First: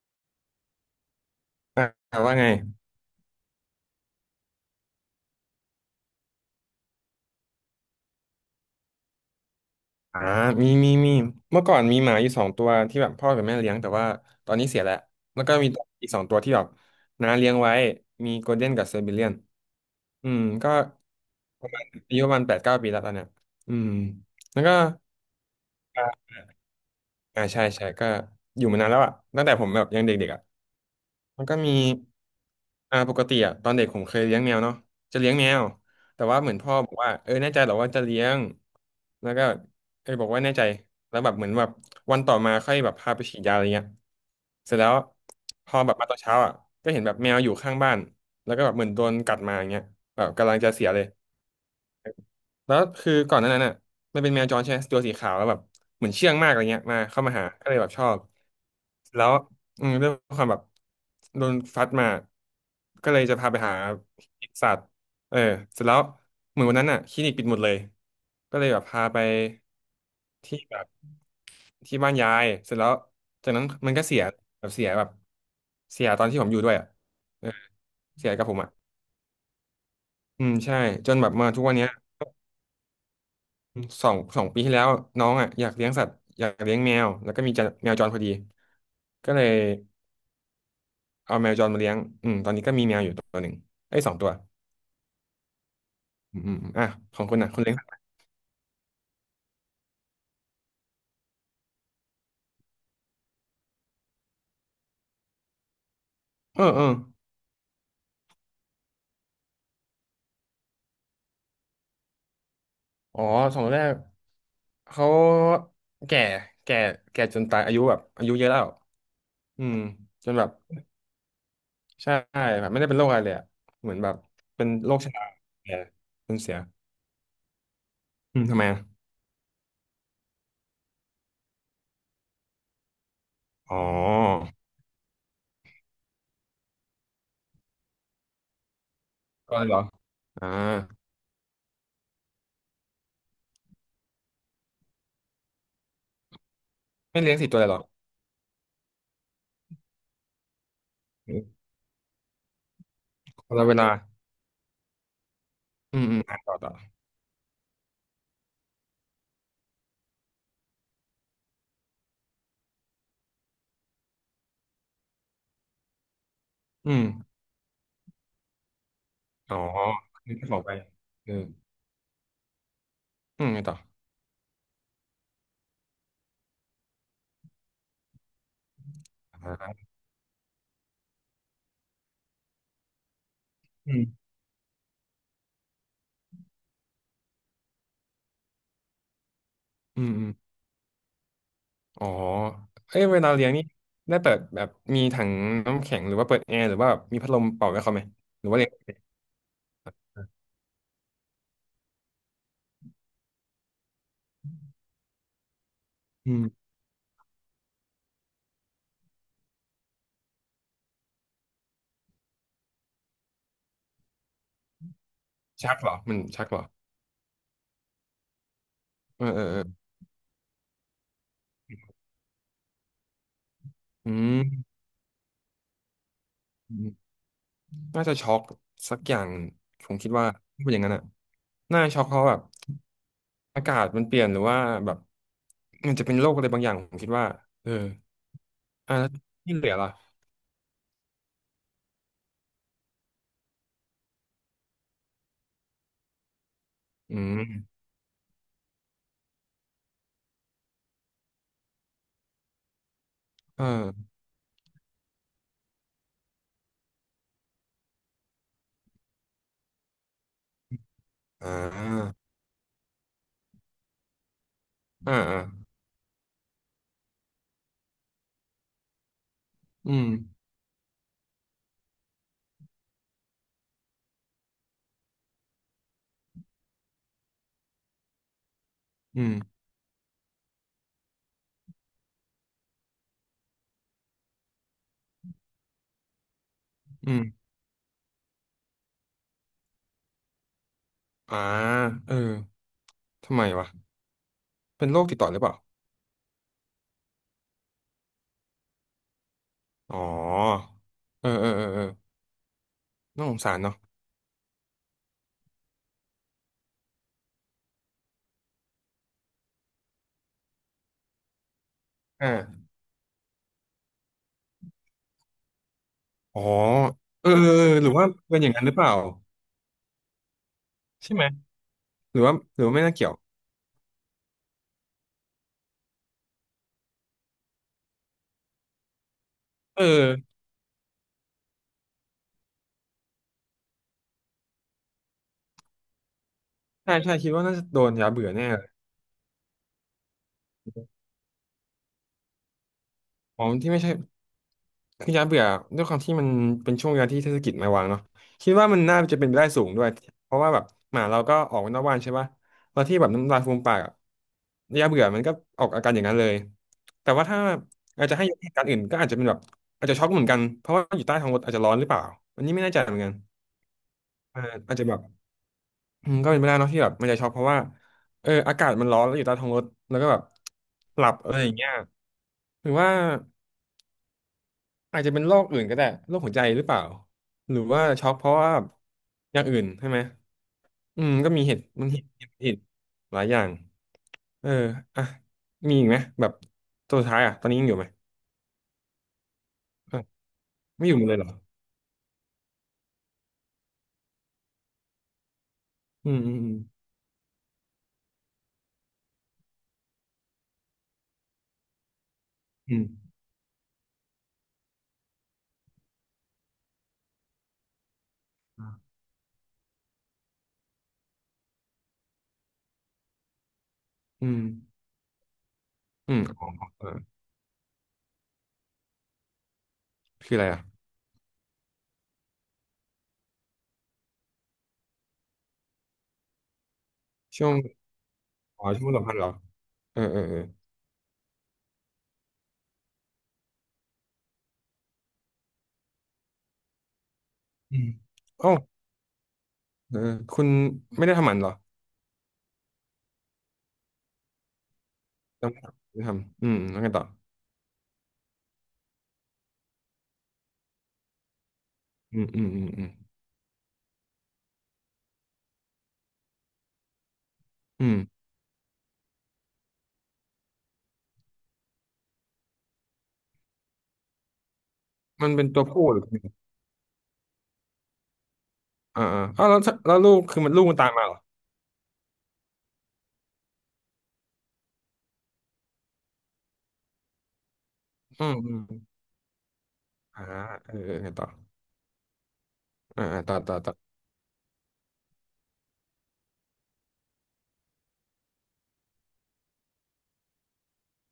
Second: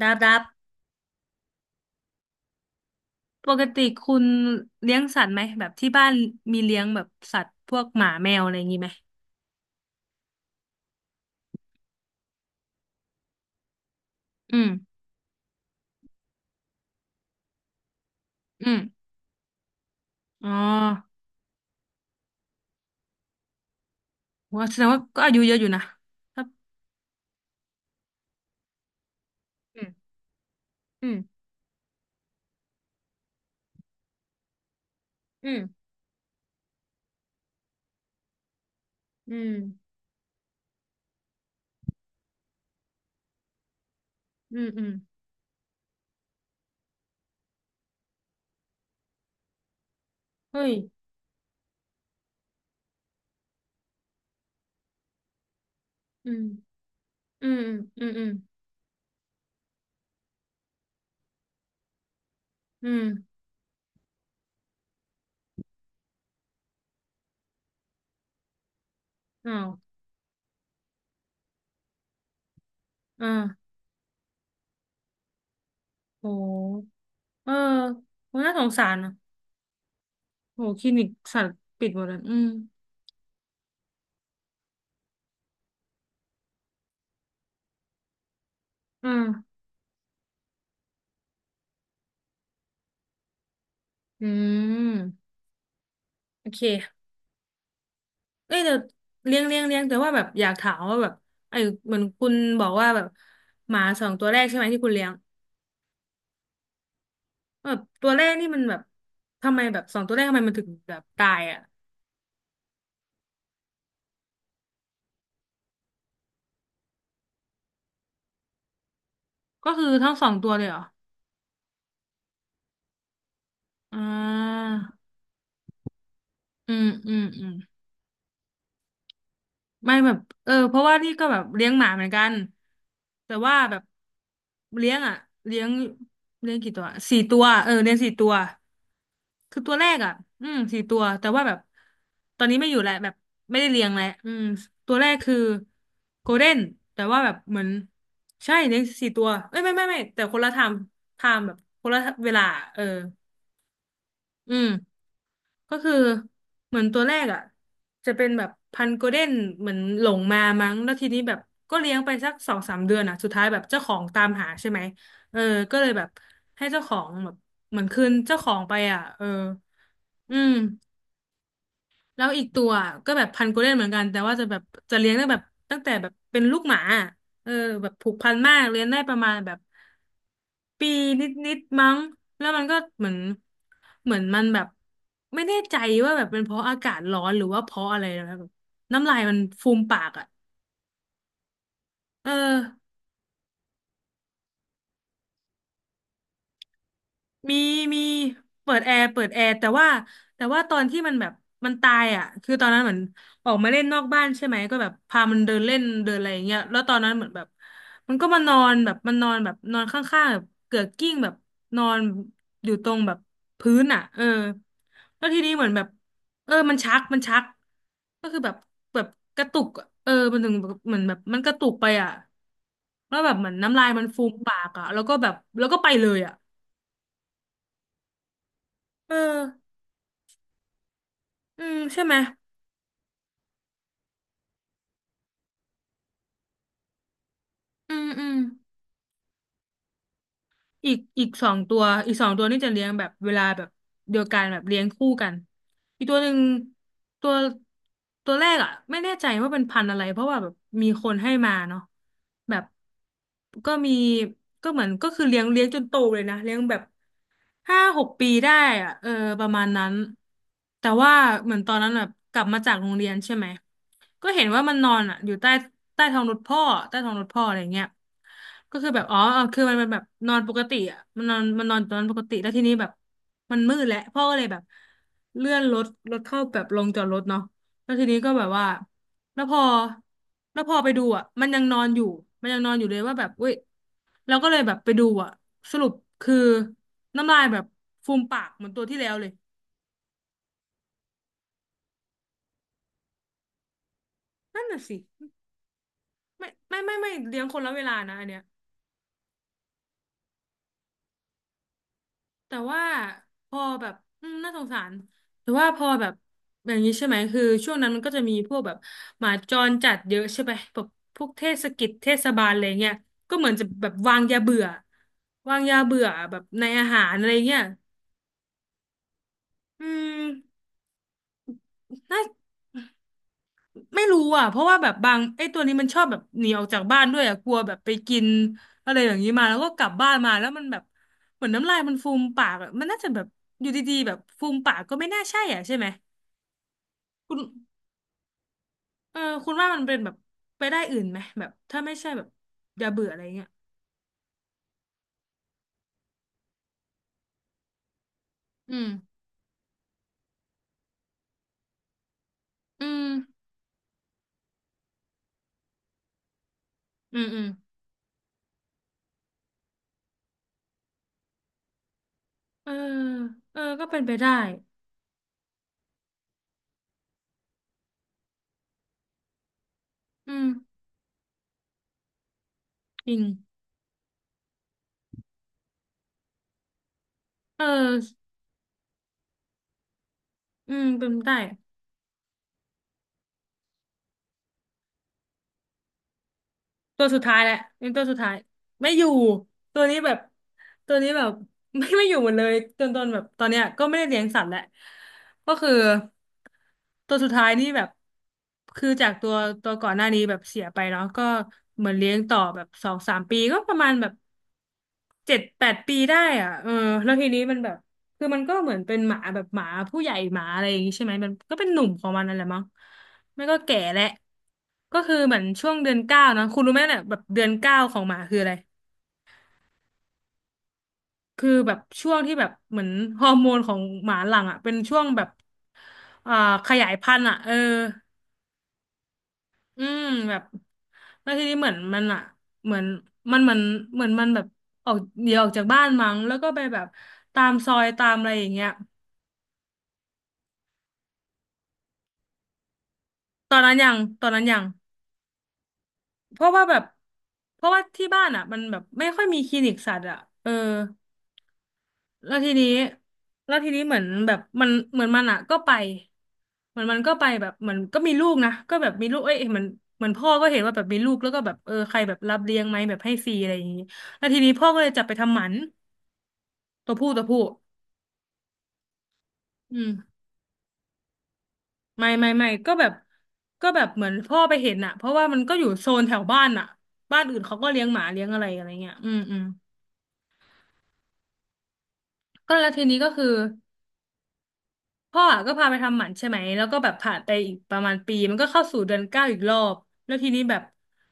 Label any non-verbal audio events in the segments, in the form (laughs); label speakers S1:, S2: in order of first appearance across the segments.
S1: ดับดับ
S2: อ่าว่าไง
S1: ปกติคุณเลี้ยงสัตว์ไหมแบบที่บ้านมีเลี้ยงแบบสัตว์พวกหมาแมวอะไรอย่างงี้ไหม
S2: อ่ามีมีมีเมื่อก่อนมีหมาอยู่สองตัวที่แบบพ่อกับแม่เลี้ยงแต่ว่าตอน
S1: อื
S2: นี้เสียแล้
S1: ม
S2: ว แล้วก็มีอีกสองตัวที่แบบน้าเลี้ยงไว้มีโกล
S1: อื
S2: เด้นกับเซอร์
S1: ม
S2: เบเลียนอืม
S1: อ๋
S2: ก็
S1: อ
S2: ประมาณอายุประมาณแปดเก้าปีแล้วตอนเนี้ยอืมแล้ว
S1: ว่า
S2: ก็
S1: แสดงว่าก็อายุเยอะอยู่นะ
S2: อ่า
S1: ครับ
S2: อ่าใช่ใช่ก็อยู่มานานแล้วอ่ะตั้งแต่ผม
S1: อื
S2: แบบ
S1: ม
S2: ยังเด็กๆอ่ะ
S1: อืม
S2: มันก็มีปกติอะตอนเด็กผมเคยเลี้ยงแมวเนาะจะเลี้ยงแม
S1: อื
S2: ว
S1: ม
S2: แต่ว่าเหมือนพ่อบอกว่าเออแน่ใจเหรอว่าจะเลี้ยงแล้
S1: อื
S2: วก็
S1: ม
S2: เออบอกว่าแน่ใจแล้วแบบเหมือนแบบวันต่อมาค่อยแบบพาไปฉีดยาอะไรเงี้ย
S1: อืม
S2: เสร็จ
S1: อื
S2: แล้
S1: ม
S2: วพอแบบมาตอนเช้าอ่ะก็เห็นแบบแมวอยู่ข้างบ้านแล้วก็แบบเหมือนโดนกัดมาอย่างเงี้ยแบบกำลัง
S1: เฮ้
S2: จะ
S1: ย
S2: เสียเลย แล้วคือก่อนหน้านั้นน่ะมันเป็นแมวจรใช่ไหมตัวสีขาวแล้วแบบเหมือน
S1: อื
S2: เชื่อง
S1: ม
S2: มากอะไรเงี้ยมาเข้ามาหา
S1: อืม
S2: ก็เลยแบบช
S1: อื
S2: อ
S1: ม
S2: บ
S1: อืม
S2: แล้วอืมด้วยความแบบโดนฟัดมา
S1: อืม
S2: ก็เลยจะพาไปหาสัตว์เออเสร็จแล้วเหมือนวันนั้นน่ะคลินิกปิดหมดเลยก็เลยแบบพาไป
S1: อ้าว
S2: ที่แบบที่บ้านยายเสร็จแล้วจากนั้
S1: อ่า
S2: นมันก็เสียแบบเสียแบบเสียต
S1: โ
S2: อนที่ผมอยู่ด้วยอ่ะ
S1: ห
S2: เอ
S1: เอ
S2: อ
S1: อ
S2: เสีย
S1: โห
S2: กับ
S1: น่า
S2: ผม
S1: ส
S2: อ่ะ
S1: งสารนะ
S2: อืม
S1: โห
S2: ใช่
S1: คลินิก
S2: จนแบบ
S1: สัต
S2: มา
S1: ว์
S2: ทุกวัน
S1: ปิ
S2: เนี้
S1: ด
S2: ย
S1: หมดแล้วอืม
S2: สองสองปีที่แล้วน้องอ่ะอยากเลี้ยงสัตว์อยากเลี้ยงแมวแล้วก็มีจะแมวจรพอดี
S1: อ
S2: ก็เลย
S1: ่า
S2: เอาแมวจรมาเลี้ยงอืมตอนนี้ก็มีแมวอยู่ตัวหนึ่งไอ้ยสอง
S1: อื
S2: ตัว
S1: ม
S2: อืม
S1: โอ
S2: อืม
S1: เค
S2: อมอ่ะของคุณอ่ะคุณเลี้ยงสัตว์
S1: เอ้ยแต่เลี้ยงแต่ว่าแบบอยากถามว่าแบบไอ้เหมือนคุณบอกว่าแบบหมาสองตัวแรกใช่ไหมที่คุณเลี้ยง
S2: เออเออ
S1: แบบตัวแรกนี่มันแบบทำไมแบบสองตัวแรกทำไมมันถึงแบบตายอ่ะ
S2: อ๋อสองตัวแรกเขาแก่แก่แก่จนตายอายุแบบอายุเยอะแล้วอื
S1: ก็
S2: ม
S1: คือทั้งส
S2: จ
S1: อ
S2: น
S1: ง
S2: แบ
S1: ตั
S2: บ
S1: วเลยเหรอ
S2: ใช่แบบไม่ได้เป็นโรคอะไรเลยอะเหมือ
S1: อ่
S2: นแบบเป็
S1: า
S2: นโรคชราแก่จนเสีย
S1: อืมอืมอืม
S2: อืมทำไมอะ
S1: ไม่แบบเออเพราะว่านี่ก็แบบเลี้ยงหมาเหมือนกันแต่ว่าแบ
S2: อ๋อ
S1: บเลี้ยงอ่ะเลี้ยงเลี้ยงกี่ตัวสี่ตัวเออเลี้ยงสี่ตัว
S2: ก็
S1: คือ
S2: เลย
S1: ตั
S2: เหร
S1: ว
S2: อ
S1: แรกอ่ะ
S2: อ่า
S1: อืมสี่ตัวแต่ว่าแบบตอนนี้ไม่อยู่แล้วแบบไม่ได้เลี้ยงแล้วอืมตัวแรกคือโกลเด้นแต่ว่า
S2: ไม่
S1: แบ
S2: เลี้ย
S1: บ
S2: งสี่ตั
S1: เห
S2: ว
S1: มือ
S2: เล
S1: น
S2: ยเหรอ
S1: ใช่เลี้ยงสี่ตัวเอ้ยไม่ไม่ไม่แต่คนละไทม์ไทม์แบบคนละเวลาเออ
S2: คนละเวลา
S1: อืม ก็คือ
S2: อืมอืมอ่ะต่อต่อ
S1: เหมือนตัวแรกอ่ะจะเป็นแบบพันธุ์โกลเด้นเหมือนหลงมามั้งแล้วทีนี้แบบก็เลี้ยงไปสักสองสามเดือนอ่ะสุดท้ายแบบเจ้าของตามหาใช่ไหมเออก็เลยแบบให้เจ้าข
S2: อื
S1: อ
S2: ม
S1: งแบบเหมือนคืนเจ้าของไปอ่ะเออ
S2: อ๋อ
S1: อื
S2: นี่จะ
S1: ม
S2: บอกไปเออ
S1: แล้วอีกตัวก็แบบพั
S2: อื
S1: น
S2: ม
S1: ธุ์โก
S2: ไง
S1: ลเด้
S2: ต่
S1: น
S2: อ
S1: เหมือนกันแต่ว่าจะแบบจะเลี้ยงได้แบบตั้งแต่แบบเป็นลูกหมาเออแบบผูกพันมากเลี้ยงได้ประมาณแบบ
S2: อ่า
S1: ปีนิดๆมั้งแล้วมันก็เหมือน
S2: อื
S1: เหมือน
S2: ม
S1: มันแบบไม่แน่ใจว่าแบบเป็นเพราะอากาศร้อนหรือว่าเพราะอะไรนะแบบน้ำลายมันฟูมปา
S2: อื
S1: ก
S2: มอื
S1: อ่ะ
S2: มอ๋อ
S1: เออ
S2: เอ้ยเวลาเลี้ยงนี่ได้เปิดแบบมีถังน้ำแข็งหรือว่าเปิดแอร์หรือว่ามีพัดลม
S1: มี
S2: เป่าไว้เขา
S1: มี
S2: ไหมหรือว่าเลี้ย
S1: เปิดแอ
S2: ง
S1: ร์เปิดแอร์แต่ว่าแต่ว่าตอนที่มันแบบมันตายอ่ะคือตอนนั้นเหมือนออกมาเล่นนอกบ้านใช่ไหมก็แบบพามันเดินเล่นเดินอะไร
S2: อื
S1: อย่างเงี้ย
S2: ม
S1: แล้วตอนนั้นเหมือนแบบมันก็มานอนแบบมันนอนแบบนอนข้างๆแบบเกือกกิ้งแบบนอนอยู่ตรงแบบพื้นอ่ะเออแล้วทีนี้เหมือน
S2: ชัก
S1: แบบ
S2: เหรอมันชัก
S1: เออ
S2: เหรอ
S1: มันชักมันชักก็คือแบบแบบ
S2: เออ
S1: ก
S2: เออ
S1: ระ
S2: เอ
S1: ตุ
S2: อ
S1: กอะเออมันถึงแบบเหมือนแบบมันกระตุกไปอ่ะแล้วแบบเหมือนน้ำลายมัน
S2: อื
S1: ฟูม
S2: ม
S1: ปากอ่ะแล้วก็แบบแล้วก็ไปเลยอ่ะ
S2: อืมน่าจะช็อกสัก
S1: เอ
S2: อ
S1: อ
S2: ย่างผมคิดว่าถ้าเป็นอย่างนั้นอ่ะ
S1: อืม
S2: น่า
S1: ใช่
S2: ช็อก
S1: ไหม
S2: เพราะแบบอากาศมันเปลี่ยนหรือว่าแบบมันจะเป็นโรคอะไรบางอย่างผมคิดว่าเออ
S1: อืมอืม
S2: อ่ะแล้วที่เหลือล่ะ
S1: อีกสองตัวอีกสองตัวนี่จะเลี้ยงแบบเวลาแบบเดียวกันแบบเลี้ยงคู่กันอีกตัวหนึ่ง
S2: อื
S1: ตัว
S2: ม
S1: ตัวแรกอ่ะไม่แน่ใจว่าเป็นพันธุ์อะไรเพราะว่าแบบมีคนให้มาเนาะแบบ
S2: เอ
S1: ก็มี
S2: อ
S1: ก็เหมือนก็คือเลี้ยงจนโตเลยนะเลี้ยงแบบห้าหกปีได้อ่ะเออประมาณนั้นแต่ว่า
S2: อ่
S1: เหมือนตอนนั้นแบบ
S2: า
S1: กลับมาจากโรงเรียนใช่ไหมก็เห็นว่ามันนอน
S2: อ่า
S1: อ่ะอยู่ใต้
S2: อ่า
S1: ใต้ท้องรถพ่อใต้ท้องรถพ่ออะไรเงี้ย ก็คือแบบอ๋อคือมันเป็น
S2: อื
S1: แบบ
S2: ม
S1: นอนปกติอ่ะมันนอนตอนนั้นปกติแล้วทีนี้แบบมันมืดแล้วพ่อก็เลยแบบเลื่อนรถเข้าแบบลงจอดรถเนาะแล้วทีนี้ก็แบบว่า
S2: อื
S1: แล้วพ
S2: ม
S1: อแล้วพอไปดูอ่ะมันยังนอนอยู่มันยังนอนอยู่เลยว่าแบบเว้ยเราก็เลยแบบไปดูอ่ะสรุปคือ
S2: อื
S1: น้ำลาย
S2: ม
S1: แบบฟูมปากเหมือนตัวที่แล้วเลย
S2: อ่าเออทำไมวะ
S1: นั่นน่ะ
S2: เป็น
S1: สิ
S2: โรคติดต่อหรือเปล่า
S1: ไม่ไม่ไม่ไม่เลี้ยงคนละเวลานะอันเนี้ย
S2: อ๋อ เออเออเออเออ
S1: แต่ว่า
S2: น่าสง
S1: พ
S2: สาร
S1: อ
S2: เนาะ
S1: แบบอืมน่าสงสารแต่ว่าพอแบบอย่างนี้ใช่ไหมคือช่วงนั้นมันก็จะมีพวกแบบหมาจรจัดเยอะใช่ไหมแบบพวกเทศกิจเทศบาลอะไร
S2: อ่า
S1: เงี้ยก็เหมือนจะแบบวางยาเบื่อวางยาเบื่อแบ
S2: อ๋อ
S1: บในอาหารอะ
S2: เอ
S1: ไร
S2: อเออ
S1: เงี้ย
S2: เออหรือว่าเป็นอย่างนั้นหรือเปล่า
S1: อืม
S2: ใช่ไหม หรื
S1: น่า
S2: อว่า หรือว่าไม่น่าเกี่ยว
S1: ไม่รู้อ่ะเพราะว่าแบบบางไอ้ตัวนี้มันชอบแบบหนีออกจากบ้านด้วยอ่ะกลัวแบบไปกินอะไรอย่างนี้มาแล้วก็ก
S2: เอ
S1: ลับบ้านมา
S2: อ
S1: แล้วมันแบบเหมือนน้ำลายมันฟูมปากอะมันน่าจะแบบอยู่ดีๆแบบฟูมปากก็ไม่น่าใช่อ่ะใช่ไหม
S2: ใช่ใช่ คิด
S1: คุณ
S2: ว่าน่าจะโดนยาเบื่อแน่เลย
S1: เออคุณว่ามันเป็นแบบไปได้อื่นไหมแบบถ้าไม่ใช่แบบอย่าเบื่ออะไร
S2: อ๋อ
S1: เงี้ย
S2: ที่ไม่ใช่ คือย้ายเบื่อด้วยความที่มันเป็นช่วงเวลาที่เทศกิจมาวางเนาะคิดว่า
S1: อื
S2: มัน
S1: ม
S2: น่าจะเป็นไปได้สูงด้วยเพราะว่าแบบหมาเราก็ออกนอกบ้านใช่ปะแล้ว
S1: อื
S2: ที่แบ
S1: ม
S2: บน้ำลายฟูมปากอะยาเบื่อมันก็ออกอาการอย่างนั้นเลยแต่
S1: อื
S2: ว่า
S1: มอื
S2: ถ้า
S1: ม
S2: อาจจะให้ยกเหตุการณ์อื่นก็อาจจะเป็นแบบอาจจะช็อกเหมือนกันเพราะว่าอยู่ใต้ท้องรถอาจจะร้อนหรือเปล่าอันนี้ไม่
S1: เอ
S2: แน่
S1: อ
S2: ใจเหมือนกัน
S1: เออก็เป็นไปได้
S2: อ่าอาจจะแบบอืมก็เป็นไปได้เนาะที่แบบมันจะช็อกเพราะว่าเอออากาศมันร้อนแล้วอยู่ใต้ท้องรถแล้วก็แบบ
S1: อืม
S2: หลับอะไรอย่างเงี้ยหรือว่า
S1: จริง
S2: อาจจะเป็นโรคอื่นก็ได้โรคหัวใจหรือเปล่าหรื
S1: เอ
S2: อ
S1: อ
S2: ว่าช็อกเพราะว่าอย่างอื่นใช่ไหม
S1: อืม
S2: อื
S1: เป็
S2: ม
S1: นไป
S2: ก็
S1: ได้
S2: มีเหตุมันเหตุเหตุเหตุหลายอย่างเอออ่ะมีอีกไหมแบบตัว
S1: ตั
S2: สุ
S1: ว
S2: ด
S1: สุ
S2: ท้า
S1: ด
S2: ยอ่ะ
S1: ท้าย
S2: ตอ
S1: แห
S2: น
S1: ละ
S2: นี้ยังอยู่ไหม
S1: เป็นตัวสุดท้ายไม่อยู่ตัว
S2: เอ
S1: นี้
S2: อ
S1: แบบ
S2: ไม่อ
S1: ตัว
S2: ยู่หม
S1: นี้
S2: ดเลย
S1: แบ
S2: เหรอ
S1: บ (laughs) ไม่อยู่หมดเลยจนตนแบบตอนเนี้ยก็ไม่ได้เลี้ยงสัตว์แหละก็คือ
S2: อืมอืมอืม
S1: ตัวสุดท้ายนี่แบบคือจากตัวก่อนหน้านี้แบบเสียไปเนาะก็เหมือนเลี้ยงต่อแบบ
S2: อื
S1: ส
S2: ม
S1: องสามปีก็ประมาณแบบเจ็ดแปดปีได้อ่ะเออแล้วทีนี้มันแบบ คือมันก็เหมือนเป็นหมาแบบหมาผู้ใหญ่หมาอะไรอย่างงี้ใช่ไหมมันก็เป็นหนุ่มของมันนั่นแหละมั้งไม่ก็แก่แหละ
S2: อืม
S1: ก็คือเหมือนช่วงเดือน
S2: อื
S1: เก้า
S2: ม
S1: นะ
S2: อ๋อ
S1: คุณรู้ไหม
S2: เออ
S1: เนี่ยแบบเดือนเก้าของหมาคืออะไร
S2: คืออะไรอ่ะ
S1: คือแบบช่วงที่แบบเหมือนฮอร์โมนของหมาหลังอ่ะเป็นช่วงแบบอ่าขยายพันธุ์อ่ะ
S2: ช่
S1: เอ
S2: ว
S1: อ
S2: งอ๋อช่วงสัมพันธ์เหรอ
S1: อื
S2: เอ
S1: ม
S2: อเออ
S1: แบ
S2: เออ
S1: บแล้วทีนี้เหมือนมันอ่ะเหมือนมันเหมือนเหมือนมันแบบออกเดี๋ยวออกจากบ้านมั้งแล้วก็ไปแบบตามซอ
S2: อื
S1: ย
S2: ม
S1: ตามอะไรอ
S2: โอ้
S1: ย่างเงี้ย
S2: เออคุณไม่ได้ทำหมันเหรอ
S1: ตอนนั้นยังตอนนั้นยัง
S2: ทำไม่ได้
S1: เพ
S2: ทำอื
S1: ราะ
S2: ม
S1: ว่าแบ
S2: แล้ว
S1: บ
S2: ไงต่อ
S1: เพราะว่าที่บ้านอ่ะมันแบบไม่ค่อยมีคลินิกสัตว์อ่ะเออ
S2: อืม
S1: แล้ว
S2: อืม
S1: ที
S2: อื
S1: นี้
S2: มอืม
S1: แล้วทีนี้เหมือนแบบมันเหมือนมันอ่ะก็ไปเหมือนมันก็ไปแบบเหมือน
S2: อืม
S1: ก็มีลูกนะก็แบบมีลูกเอ้ยเหมือนเหมือนพ่อก็เห็นว่าแบบมีลูกแล้วก็แบบเออใครแบบรับเลี้ยงไหมแบบให้ฟรีอะไรอย่างงี้แล้วทีนี้พ่อก็เลยจับไป
S2: มัน
S1: ทำห
S2: เป็
S1: มั
S2: น
S1: น
S2: ตัวผู้หรือ
S1: ตัวผู้ตัวผู้
S2: อ่าอ่าอ้าวแล้ว
S1: อืม
S2: แล้วลูกคือมันลูกมันตามมาเหรอ
S1: ไม่ไม่ไม่ก็แบบก็แบบเหมือนพ่อไปเห็นอ่ะเพราะว่ามันก็อยู่โซนแถวบ้านอ่ะบ้านอื่นเขาก็เลี้ยงหมาเลี้
S2: อื
S1: ยง
S2: ม
S1: อะไร
S2: อืม
S1: อะไรเงี้ยอืมอืม
S2: อ่าเออเออไงต่อ
S1: ก็แล้วทีนี้
S2: อ่า
S1: ก็
S2: อ่า
S1: คือ
S2: ต่อต่อต่อ
S1: พ่ออะก็พาไปทำหมันใช่ไหมแล้วก็แบบผ่านไปอีกประมาณปีมันก็เข้าสู่เดือนเก้าอีกรอบแล้วทีนี้แบบ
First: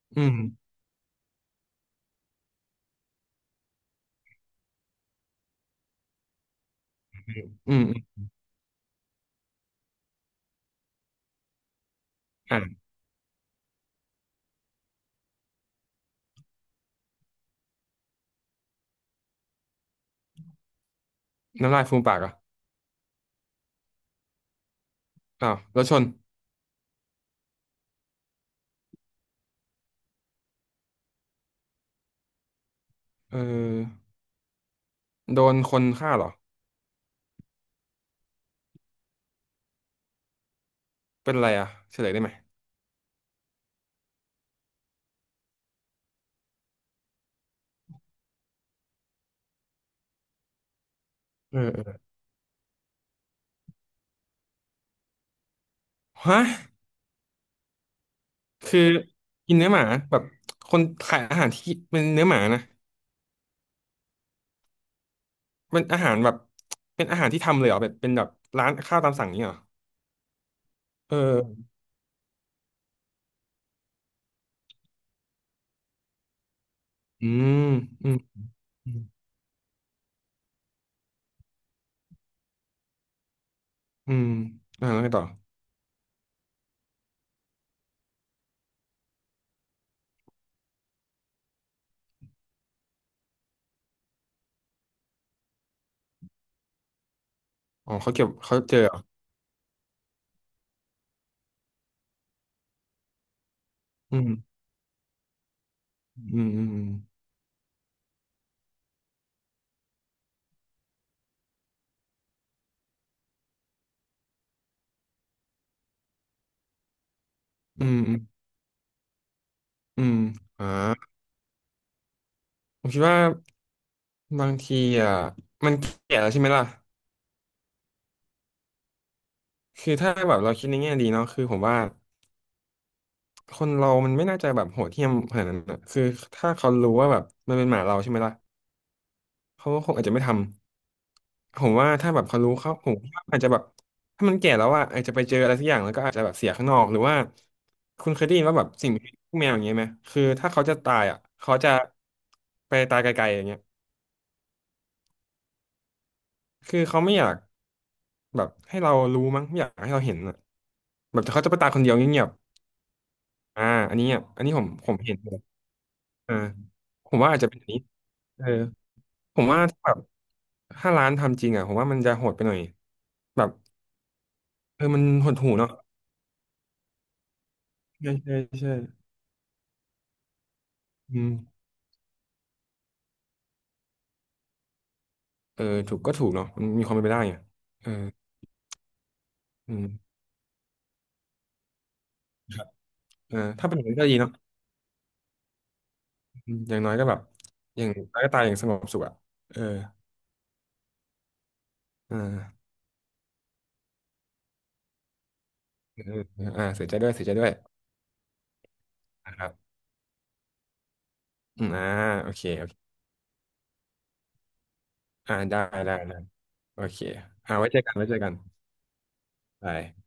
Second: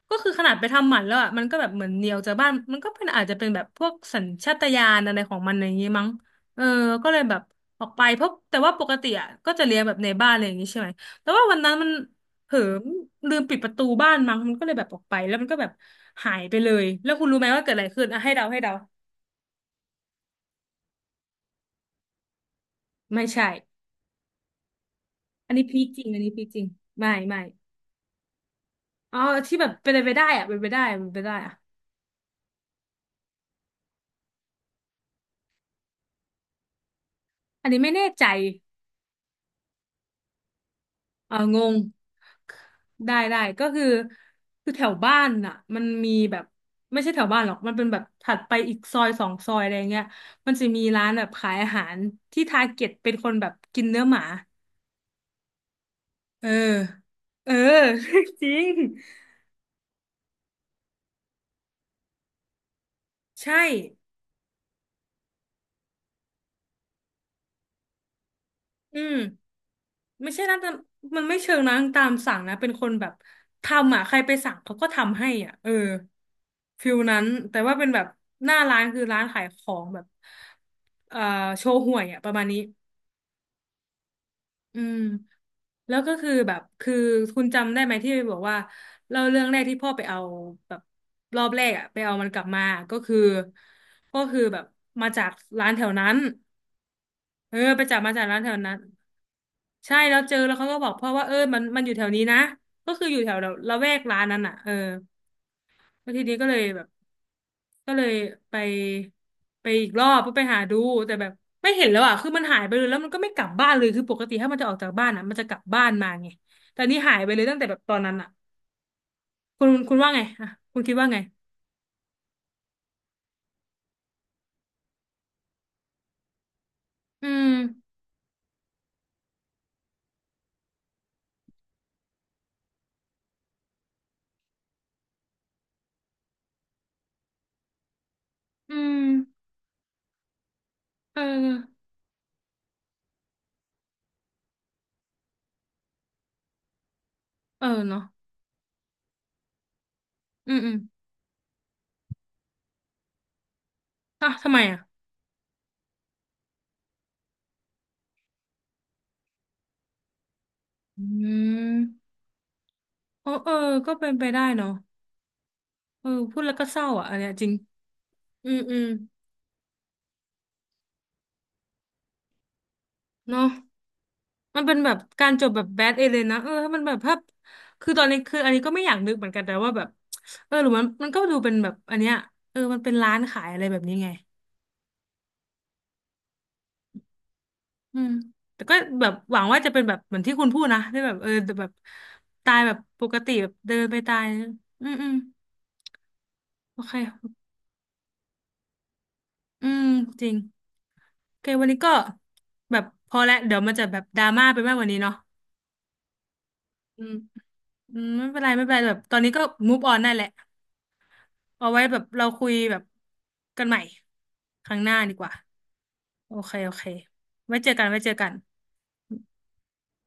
S1: ก็
S2: อื
S1: คือ
S2: ม
S1: ขนาดไปทำหมันแล้วอ่ะมันก็แบบเหมือนเหนียวจากบ้านมันก็เป็นอาจจะเป็นแบบพวกสัญชาตญาณอะไรของมันอย่างงี้มั้งเออก็เลยแบบ
S2: อื
S1: อ
S2: ม
S1: อกไป
S2: อ
S1: เพ
S2: ม
S1: ราะแต่ว่าปกติอ่ะก็จะเลี้ยงแบบในบ้านอะไรอย่างงี้ใช่ไหมแต่ว่าวันนั้นมันเผลอ
S2: อ่า
S1: ลืมปิดประตูบ้านมั้งมันก็เลยแบบออกไปแล้วมันก็แบบหายไปเลยแล้วคุณรู้ไหมว่าเกิดอะไรขึ้นอ่ะให้เดาให้เดา
S2: น้ำลายฟูมปากเหรอ่ะ
S1: ไม่ใช่
S2: อ้า
S1: อัน
S2: ว
S1: นี้พี
S2: แล้ว
S1: ค
S2: ช
S1: จ
S2: น
S1: ริงอันนี้พีคจริงไม่ไม่ อ๋อที่แบบเป็นไปได้อะเป็นไปได้เป็นไปได้อะ
S2: เออโดนคนฆ่าเหรอ
S1: อันนี้ไม่แน่ใจ
S2: เป็
S1: เอ
S2: น
S1: อ
S2: อะไร
S1: ง
S2: อ่ะ
S1: ง
S2: เฉลยได้ไหม
S1: ได้ได้ก็คือคือแถวบ้านน่ะมันมีแบบไม่ใช่แถวบ้านหรอกมันเป็นแบบถัดไปอีกซอยสองซอยอะไรเงี้ยมันจะมีร้านแบบขา
S2: เอ
S1: ย
S2: อ
S1: อา
S2: เอ
S1: หา
S2: อ
S1: รที่ทาร์เก็ตเป็นคนแบบกินเนื้อหมา
S2: ฮะ
S1: เออเออ (laughs) จริง
S2: คือกินเนื้อหมาแบบคนขายอาหารที่เป็นเนื้อหมานะ
S1: ใช่
S2: เป็นอาหารแบบเป็นอาหารที่ทำเลยเหรอแบบเป็นแบบร้านข้า
S1: อื
S2: วตาม
S1: ม
S2: สั่งนี้ยเหรอ
S1: ไม่ใช่นะแต่
S2: เอ
S1: มันไม่เชิง
S2: อ
S1: นะตามสั่งนะเป็นคนแบบทำอ่ะใครไปสั่งเขาก็ทำให้อ่ะเออฟิลนั้น
S2: อื
S1: แต่
S2: ม
S1: ว่าเป็นแบบ
S2: อืม
S1: หน้าร้าน
S2: อืม
S1: คือร้านขายของแบบเอ่อโชห่วยอ่ะประมาณนี้
S2: อืม
S1: อื
S2: อ่า
S1: ม
S2: แล้วไงต่อ
S1: แล้วก็คือแบบคือคุณจำได้ไหมที่บอกว่าเล่าเรื่องแรกที่พ่อไปเอาแบบรอบแรกอ่ะไปเอามันกลับมาก็คือก็คือแบบมาจากร้านแถวนั้นเออไป
S2: อ๋อ
S1: จับ
S2: เขา
S1: มาจา
S2: เก็
S1: ก
S2: บ
S1: ร้านแถว
S2: เขา
S1: นั้
S2: เจ
S1: น
S2: อเหรอ
S1: ใช่แล้วเจอแล้วเขาก็บอกพ่อว่าเออมันมันอยู่แถวนี้นะก็คืออยู่แถวละแวก
S2: อื
S1: ร้านนั้น
S2: ม
S1: อ่ะเออแล้วทีนี้
S2: อื
S1: ก็
S2: ม
S1: เลย
S2: อืม
S1: แบบก็เลยไปไปอีกรอบเพื่อไปหาดูแต่แบบไม่เห็นแล้วอ่ะคือมันหายไปเลยแล้วมันก็ไม่กลับบ้านเลยคือปกติถ้ามันจะออกจากบ้านอ่ะมันจะกลับบ้านมาไงแต่อันนี่หายไปเลยตั้งแต่แบบ
S2: อื
S1: ตอ
S2: ม
S1: นนั้
S2: อื
S1: น
S2: ม
S1: อ่ะคุณ
S2: อื
S1: ว่า
S2: ม
S1: ไงอ่ะ
S2: อ่า
S1: คุณคิดว่าไง
S2: ผมคิดว่าบางทีอ่ะมันเกลียดแล้วใช่ไหมล่ะ
S1: อืม
S2: คือถ้าแบบเราคิดในแง่ดีเนาะคือผมว่าคนเรามันไม่น่าจะแบบโหดเหี้ยมขนาดนั้นอะคือถ้าเขารู้ว่าแบบมันเป็นหมาเราใช่ไหมล่ะ
S1: อืม
S2: เขาก็คงอาจจะไม่ท
S1: เอ
S2: ำผม
S1: อ
S2: ว่าถ้าแบบเขารู้เขาผมว่าอาจจะแบบถ้ามันแก่แล้วอ่ะอาจจะไปเจออะไรสักอย่างแล้วก็อาจจะแบบเสียข้างนอกหรือว่า
S1: เออเนาะ
S2: คุณเคยได้ยินว่าแบบสิ่งมีชีวิตพวกแมวอย่างเงี้ยไหมคือถ้า
S1: อืม
S2: เขา
S1: อื
S2: จะ
S1: ม
S2: ตายอ่ะเขาจะไปตายไกลๆอย่างเงี้ย
S1: อ่ะทำไมอ่ะ
S2: คือเขาไม่อยาก แบบให้เรารู้มั้งไม่อยากให้เราเห็นอ่ะ
S1: อื
S2: แบบเขาจะไปตายคนเดียว
S1: ม
S2: เงียบ
S1: เออเออ
S2: ๆอ่า
S1: ก็
S2: อันนี้
S1: เป็น
S2: อ่ะ
S1: ไปได้
S2: อันนี้ผม
S1: เนาะ
S2: ผมเห็นเลย
S1: เออ
S2: อ่า
S1: พูดแล้วก็เศร้าอ่ะ
S2: ผ
S1: อัน
S2: ม
S1: เนี้
S2: ว่า
S1: ย
S2: อาจ
S1: จริ
S2: จะ
S1: ง
S2: เป็นอย่างนี้เออ
S1: อืมอืม
S2: ผมว่าถ้าแบบถ้าร้านทำจริงอ่ะผมว่ามันจะโหดไปหน่อยแบ
S1: เนาะ
S2: บ
S1: มันเป็น
S2: เออ
S1: แบบ
S2: มัน
S1: กา
S2: ห
S1: ร
S2: ด
S1: จบ
S2: หู่
S1: แบบ
S2: เนาะ
S1: แบดเอเลยนะเออถ้ามันแบบภาพคือตอน
S2: ใช่
S1: นี้
S2: ใช่
S1: คืออันนี้ก็
S2: ใช่
S1: ไม่อยากนึกเหมือนกันแต่ว่าแบบเออหรือมันมัน
S2: อื
S1: ก็
S2: ม
S1: ดูเป็นแบบอันเนี้ยเออมันเป็นร้านขายอะไรแบบนี้ไง
S2: เออถูกก็ถูกเนาะมันมีความเป็นไปได้ไงเออ
S1: อืมแต่ก็แบบหวังว่าจะ
S2: อื
S1: เป็น
S2: ม
S1: แบบเหมือนที่คุณพูดนะที่แบบเออแต่แบบตา
S2: ค
S1: ย
S2: รับ
S1: แบบปกติ
S2: เออ
S1: แบบ
S2: ถ้า
S1: เดิ
S2: เป็นอย่า
S1: น
S2: งนั้
S1: ไป
S2: นก็ดี
S1: ตาย
S2: เนาะ
S1: อืมอืม
S2: อืมอ
S1: โอ
S2: ย่างน้
S1: เค
S2: อยก็แบบอย่างน้อยก็ตายอย่างสงบสุขอ่ะเออ
S1: อืมจริงโอเควันนี้ก็
S2: อ่า
S1: แบบพอแล้วเดี๋ยวมันจะแบบดราม่าไปมากกว่านี้เนาะ
S2: เออเอออ่าเสียใจ
S1: อื
S2: ด้ว
S1: ม
S2: ยเสียใจด้วย
S1: อืมไม่เป็นไรไม่เป็นไรแบบตอนนี้
S2: นะค
S1: ก็
S2: รับ
S1: move on ได้แหละ
S2: อื
S1: เอา
S2: ม
S1: ไว้
S2: อ่า
S1: แบบเรา
S2: โอเค
S1: คุย
S2: โอ
S1: แบ
S2: เค
S1: บกันใหม่ครั้งหน้าดีกว่า
S2: อ่าได้ได้ได้
S1: โอเคโอ
S2: โอ
S1: เค
S2: เคอ่า
S1: ไว้
S2: ไว้
S1: เจอ
S2: เจอ
S1: กัน
S2: กัน
S1: ไว้
S2: ไว้
S1: เจอ
S2: เจอ
S1: กั
S2: กัน
S1: น
S2: บาย